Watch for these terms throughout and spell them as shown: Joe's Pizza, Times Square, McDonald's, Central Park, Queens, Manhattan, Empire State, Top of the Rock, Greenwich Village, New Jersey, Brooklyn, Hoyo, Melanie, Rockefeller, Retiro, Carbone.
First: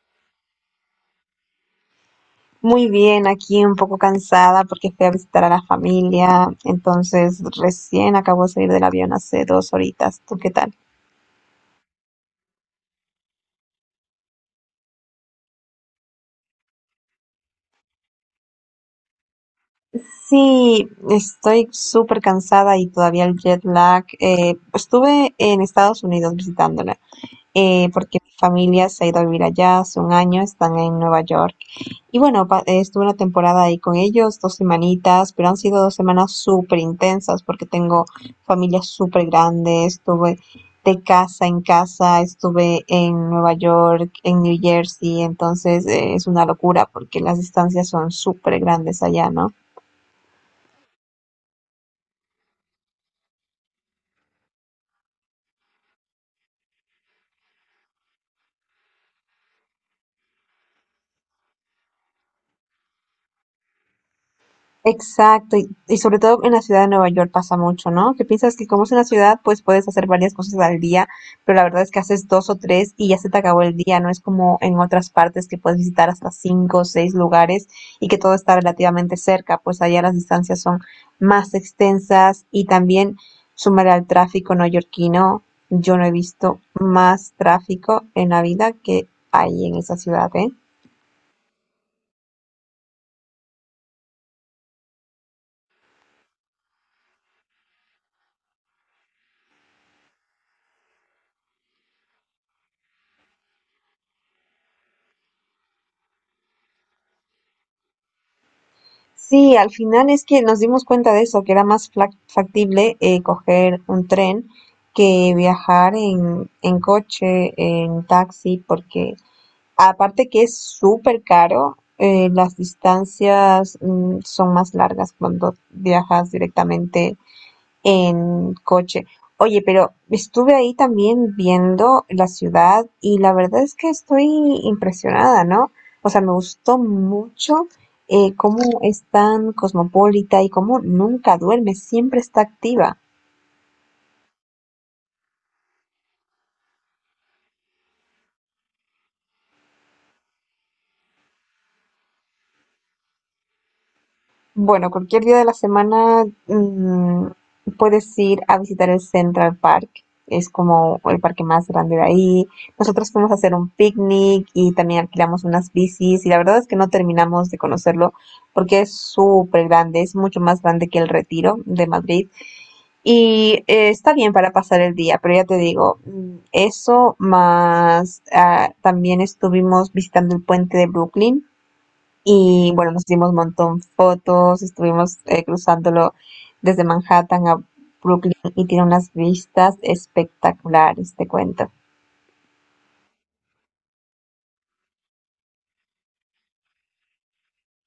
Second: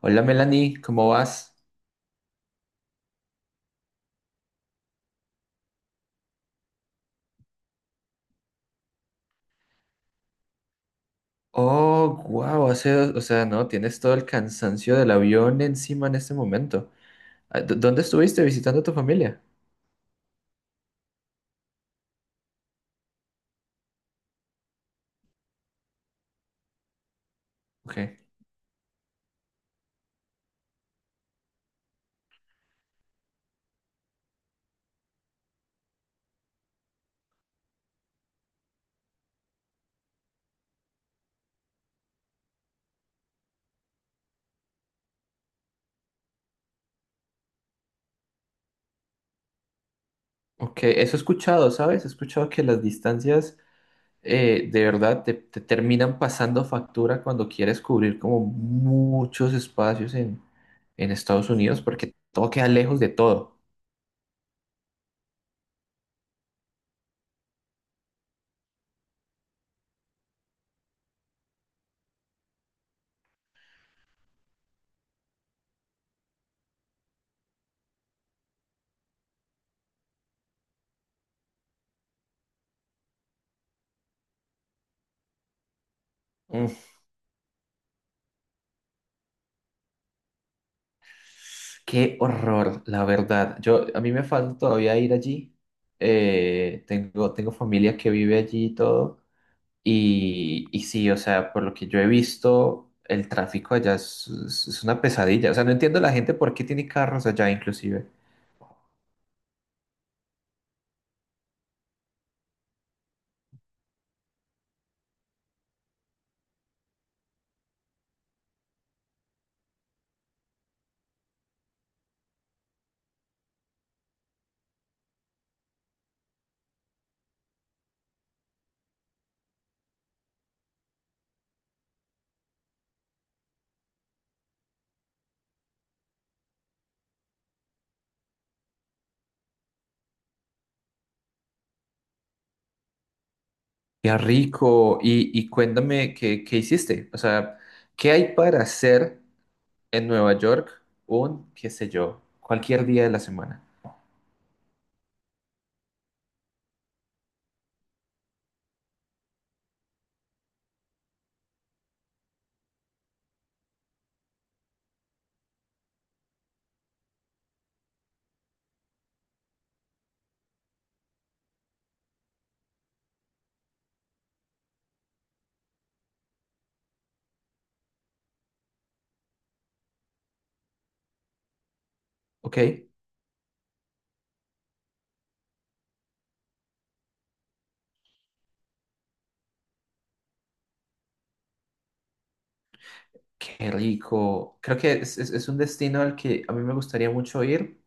Hola Melanie, ¿cómo vas? Muy bien, aquí un poco cansada porque fui a visitar a la familia, entonces recién acabo de salir del avión hace 2 horitas. ¿Tú qué tal? Oh, wow, hace, o sea, no, tienes todo el cansancio del avión encima en este momento. ¿Dónde estuviste visitando a tu familia? Sí, estoy súper cansada y todavía el jet lag. Estuve en Estados Unidos visitándola, porque Ok, mi familia se ha ido a vivir allá hace un año. Están en Nueva York. Y bueno, estuve una temporada ahí con ellos, 2 semanitas, pero han sido 2 semanas súper intensas porque tengo familias súper grandes. Estuve de casa en casa, estuve en Nueva York, en New Jersey. Entonces es una locura porque las distancias son súper grandes allá, ¿no? ok, eso he escuchado, ¿sabes? He escuchado que las distancias de verdad te terminan pasando factura cuando quieres cubrir como muchos espacios en Estados Unidos porque todo queda lejos de todo. Exacto, y sobre todo en la ciudad de Nueva York pasa mucho, ¿no? Que piensas que como es una ciudad, pues puedes hacer varias cosas al día, pero la verdad es que haces dos o tres y ya se te acabó el día. No es como en otras partes que puedes visitar hasta cinco o seis lugares y que todo está relativamente cerca. Pues allá las distancias son más extensas, y también sumar al tráfico neoyorquino. Yo no he visto más tráfico en la vida que hay en esa ciudad, ¿eh? Qué horror, la verdad. Yo, a mí me falta todavía ir allí. Tengo familia que vive allí y todo. Y sí, o sea, por lo que yo he visto, el tráfico allá es una pesadilla. O sea, no entiendo la gente por qué tiene carros allá, inclusive. Sí, al final es que nos dimos cuenta de eso, que era más factible coger un tren que viajar en coche, en taxi, porque aparte que es súper caro. Eh, las distancias, son más largas cuando viajas directamente en coche. Oye, pero estuve ahí también viendo la ciudad y la verdad es que estoy impresionada, ¿no? O sea, me gustó mucho cómo es tan cosmopolita y cómo nunca duerme, siempre está activa. Qué rico. Y cuéntame, qué hiciste? O sea, ¿qué hay para hacer en Nueva York un, qué sé yo, cualquier día de la semana? Bueno, cualquier día de la semana, puedes ir a visitar el Central Park. Es como el parque más grande de ahí. Nosotros fuimos a hacer un picnic y también alquilamos unas bicis, y la verdad es que no terminamos de conocerlo porque es súper grande, es mucho más grande que el Retiro de Madrid. Y está bien para pasar el día, pero ya te digo, eso más, también estuvimos visitando el puente de Brooklyn. ¿Ok? Y bueno, nos hicimos un montón fotos. Estuvimos cruzándolo desde Manhattan a Brooklyn, y tiene unas vistas espectaculares, te cuento. Qué rico. Creo que es un destino al que a mí me gustaría mucho ir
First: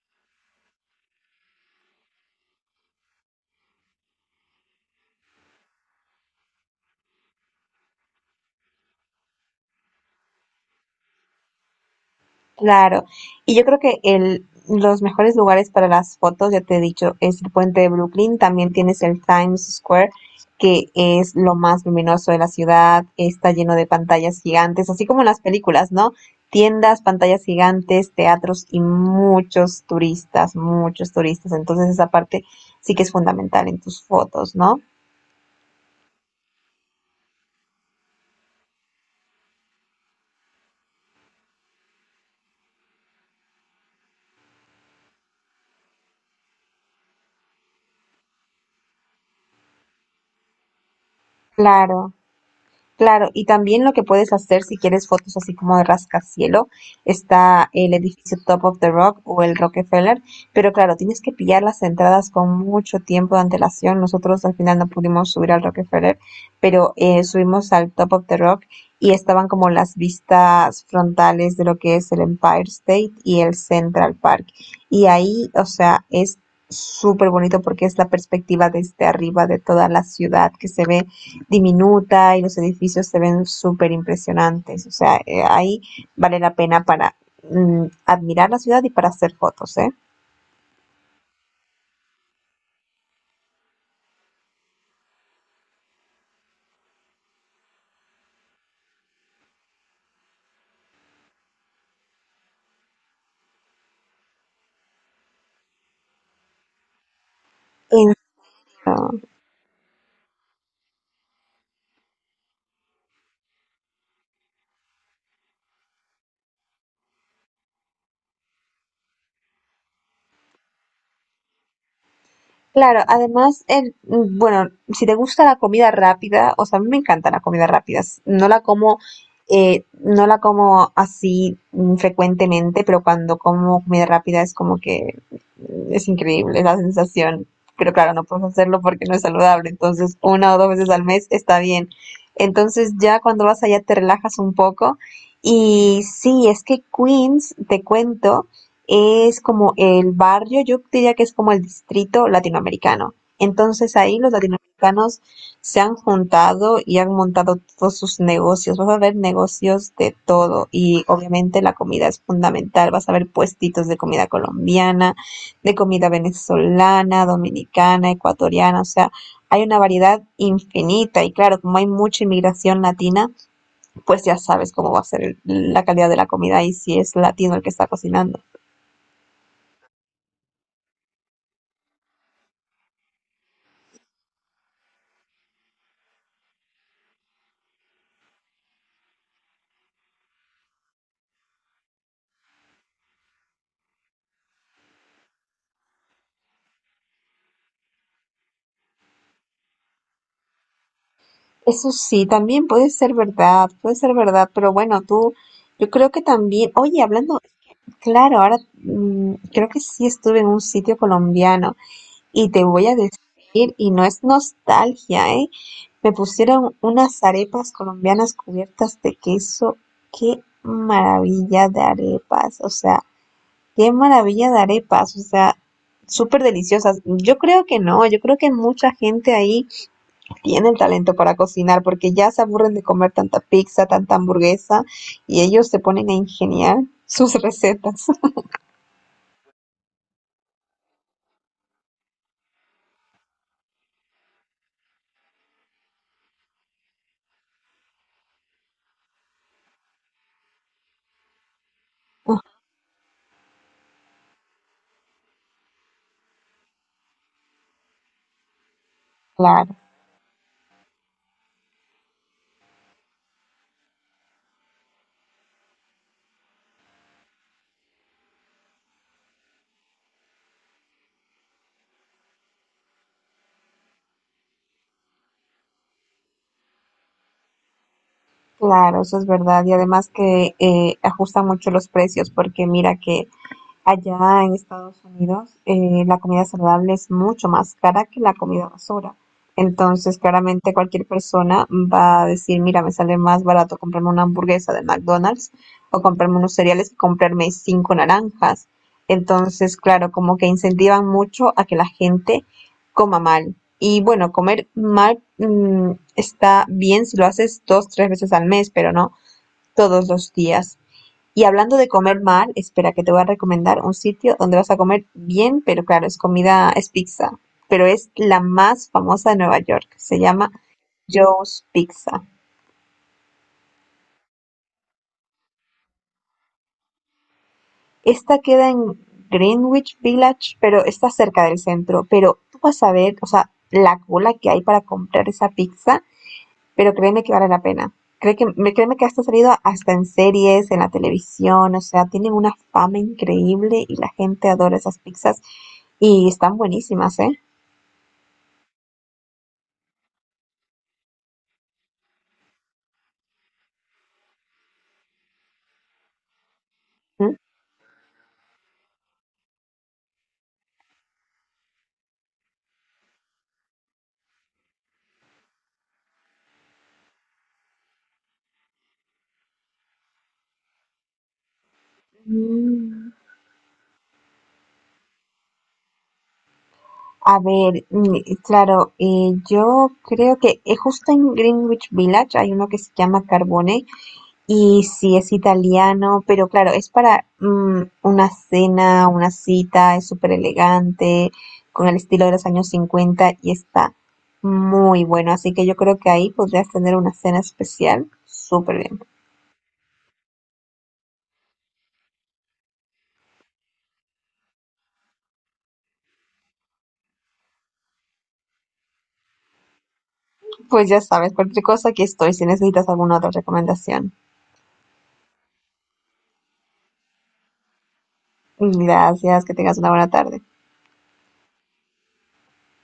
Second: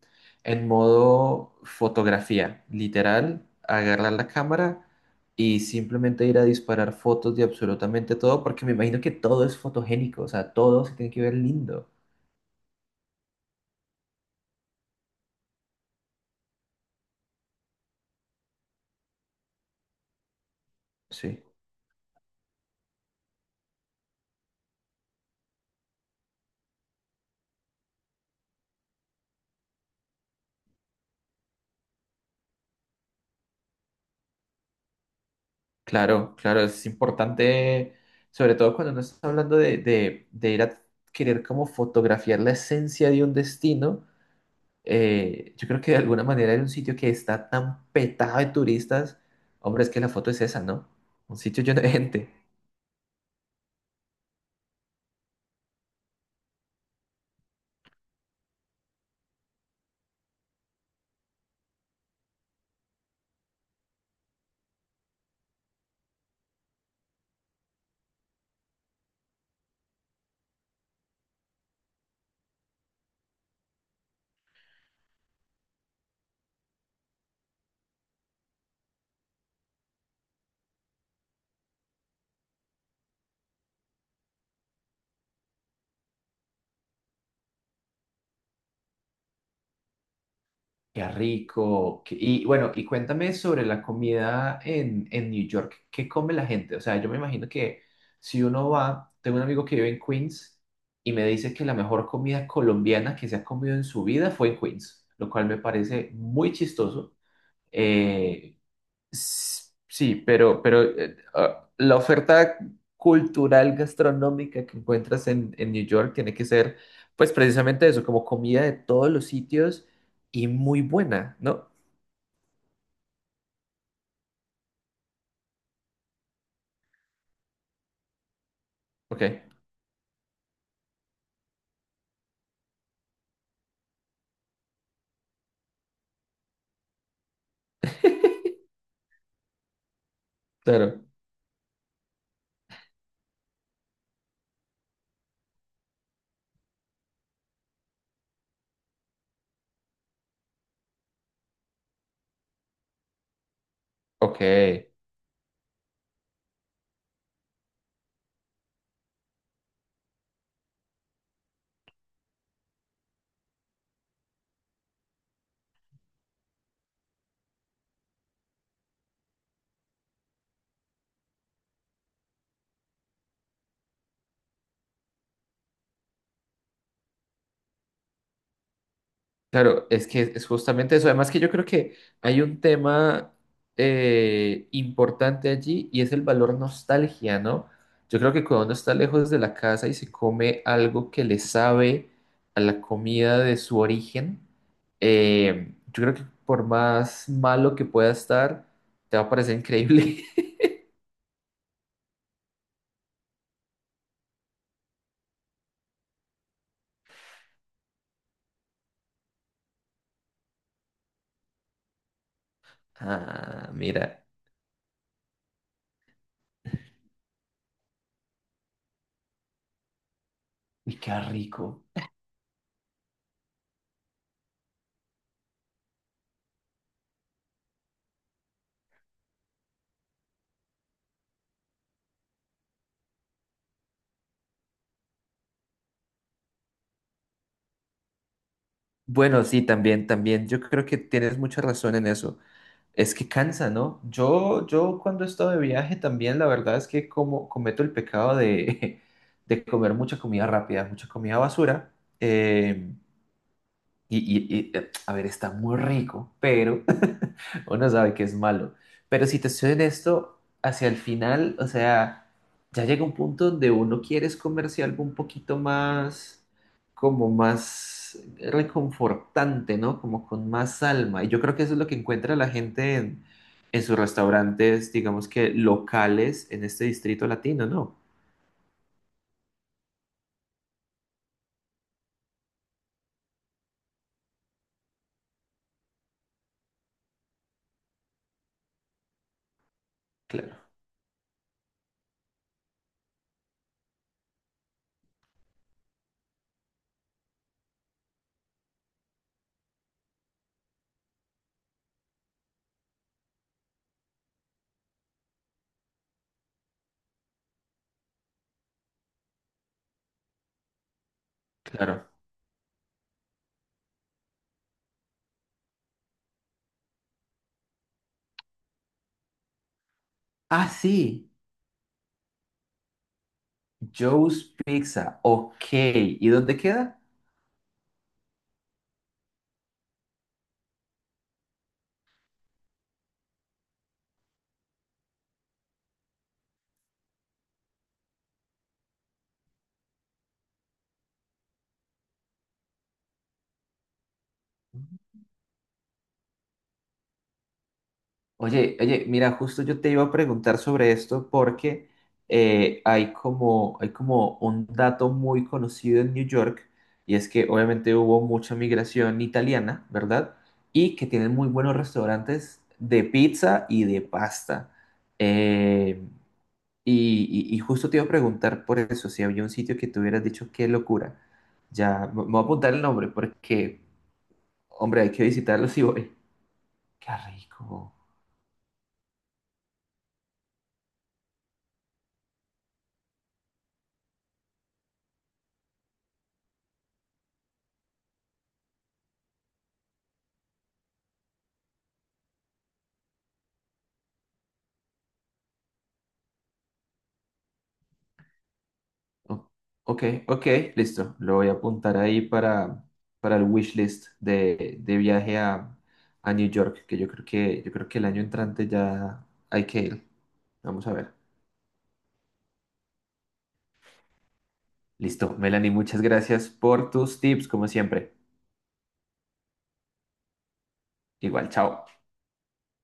en modo fotografía, literal, agarrar la cámara y simplemente ir a disparar fotos de absolutamente todo, porque me imagino que todo es fotogénico, o sea, todo se tiene que ver lindo. Claro, y yo creo que los mejores lugares para las fotos, ya te he dicho, es el puente de Brooklyn. También tienes el Times Square, que es Sí, lo más luminoso de la ciudad, está lleno de pantallas gigantes, así como en las películas, ¿no? Tiendas, pantallas gigantes, teatros y muchos turistas, muchos turistas. Entonces esa parte sí que es fundamental en tus fotos, ¿no? claro, claro, es importante, sobre todo cuando no estás hablando de ir a querer como fotografiar la esencia de un destino. Yo creo que de alguna manera era un sitio que está tan petado de turistas. Hombre, es que la foto es esa, ¿no? Un sitio lleno de Claro. gente. Claro, y también lo que puedes hacer si quieres fotos así como de rascacielo, está el edificio Top of the Rock o el Rockefeller, pero claro, tienes que pillar las entradas con mucho tiempo de antelación. Nosotros al final no pudimos subir al Rockefeller, pero subimos al Top of the Rock y estaban como las vistas frontales de lo que es el Empire State y el Central Park. Y ahí, o sea, es súper bonito porque es la perspectiva desde arriba de toda la ciudad, que se ve diminuta, y los edificios se ven súper impresionantes. O sea, ahí vale la pena para, admirar la ciudad y para hacer fotos, ¿eh? Qué rico. Qué- Y bueno, y cuéntame sobre la comida en New York. ¿Qué come la gente? O sea, yo me imagino que si uno va, tengo un amigo que vive en Queens y me dice que la mejor comida colombiana que se ha comido en su vida fue en Queens, lo cual me parece muy chistoso. En- Eh, Sí, la oferta cultural gastronómica que encuentras en New York tiene que ser, pues precisamente eso, como comida de todos los sitios y muy buena, ¿no? Claro, además, bueno, si te gusta la comida rápida, o sea, a mí me encanta la comida rápida. No la como, Ok, no la como así, frecuentemente. Pero cuando como comida rápida es como que, es increíble la sensación. Pero claro, no puedes hacerlo porque no es saludable. Entonces, una o dos veces claro. al mes está bien. Entonces, ya cuando vas allá te relajas un poco. Y sí, es que Queens, te cuento, es como el barrio. Yo diría que es como el distrito latinoamericano. Entonces ahí los Ok. latinoamericanos se han juntado y han montado todos sus negocios. Vas a ver negocios de todo y obviamente la comida es fundamental. Vas a ver puestitos de comida colombiana, de comida venezolana, dominicana, ecuatoriana. O sea, hay una variedad infinita. Y claro, como hay mucha inmigración latina, pues ya sabes cómo va a ser la calidad de la comida, y si es latino el que está cocinando. Claro, es que es justamente eso. Además que yo creo que hay un tema importante allí y es el valor nostalgia, ¿no? Yo creo que cuando uno está lejos de la casa y se come algo que le sabe a la comida de su origen, yo creo que por más malo que pueda estar, te va a parecer increíble. Eso sí, también puede ser verdad, pero bueno, tú, yo creo que también, oye, hablando, claro, ahora, creo que sí estuve en un sitio colombiano, y te voy a Ah, decir, y no es mira, nostalgia, ¿eh? Me pusieron unas arepas colombianas cubiertas de queso, qué y qué maravilla de rico. arepas, o sea, qué maravilla de arepas, o sea, súper deliciosas. Yo creo que no, yo creo que mucha gente ahí tienen talento para cocinar porque ya se aburren de comer tanta pizza, tanta hamburguesa, y ellos se ponen a ingeniar sus recetas. Bueno, sí, también, también. Yo creo que tienes mucha razón en eso. Es que cansa, ¿no? Yo cuando he estado de viaje también, la verdad es que como cometo el pecado de, de comer mucha comida rápida, mucha comida basura. eh, a ver, está muy rico, pero uno sabe que es malo. Pero si te soy Claro, honesto, hacia el final, o sea, ya llega un punto donde uno quiere es comerse algo un poquito más, como más reconfortante, ¿no? Como con más alma. Y yo creo que eso es lo que encuentra la gente en sus restaurantes, digamos que locales en este distrito latino, ¿no? claro, eso es verdad. Y además que ajustan mucho los precios, porque mira que allá en Estados Unidos, la comida saludable es mucho más cara que la comida basura. Entonces, Claro, claramente cualquier persona va a decir, mira, me sale más barato comprarme una hamburguesa de McDonald's, o comprarme unos cereales, que comprarme cinco naranjas. Entonces, claro, como que incentivan mucho a que la gente coma mal. Y bueno, comer mal, está bien si lo haces dos, tres veces al mes, pero no todos los días. Y hablando de claro. comer mal, espera que te voy a recomendar un sitio donde vas a comer bien. Pero claro, es comida, es pizza, pero es la más famosa de Nueva York. Se llama Ah, sí, Joe's Pizza. Joe's Pizza. Ok. ¿Y dónde queda? Esta queda en Greenwich Village, pero está cerca del centro. Pero tú vas a ver, o sea, la cola que hay para comprar esa pizza, pero créeme que vale la pena. Créeme que esto ha salido hasta en series, en la televisión. O sea, tienen una fama increíble y la gente adora esas pizzas, y están buenísimas, ¿eh? Oye, oye, mira, justo yo te iba a preguntar sobre esto porque hay como un dato muy conocido en New York y es ¿Mm? que obviamente hubo mucha migración italiana, ¿verdad? Y que tienen muy buenos restaurantes de pizza y de pasta. Eh, y justo te iba a preguntar por eso, si había un sitio que te hubieras dicho qué locura. Ya, me voy a apuntar el nombre Mm. porque, hombre, hay que visitarlo si voy. Qué A ver, rico. Claro, yo creo que, justo en Greenwich Village hay uno que se llama Carbone. Y sí, es italiano, pero claro, es para, una cena, una cita. Es súper elegante, con el estilo de los años 50, y está muy bueno. Así que yo creo que ahí podrías tener una cena especial súper bien. O- Ok, ok, listo. Lo voy a apuntar ahí para el wishlist de viaje a New York, que yo creo que, yo creo que el año entrante ya hay que ir. Vamos Pues a ya ver. sabes, cualquier cosa aquí estoy si necesitas alguna otra recomendación. Listo, Melanie, muchas gracias por tus tips, como siempre. Gracias, que tengas una buena tarde. Igual, chao.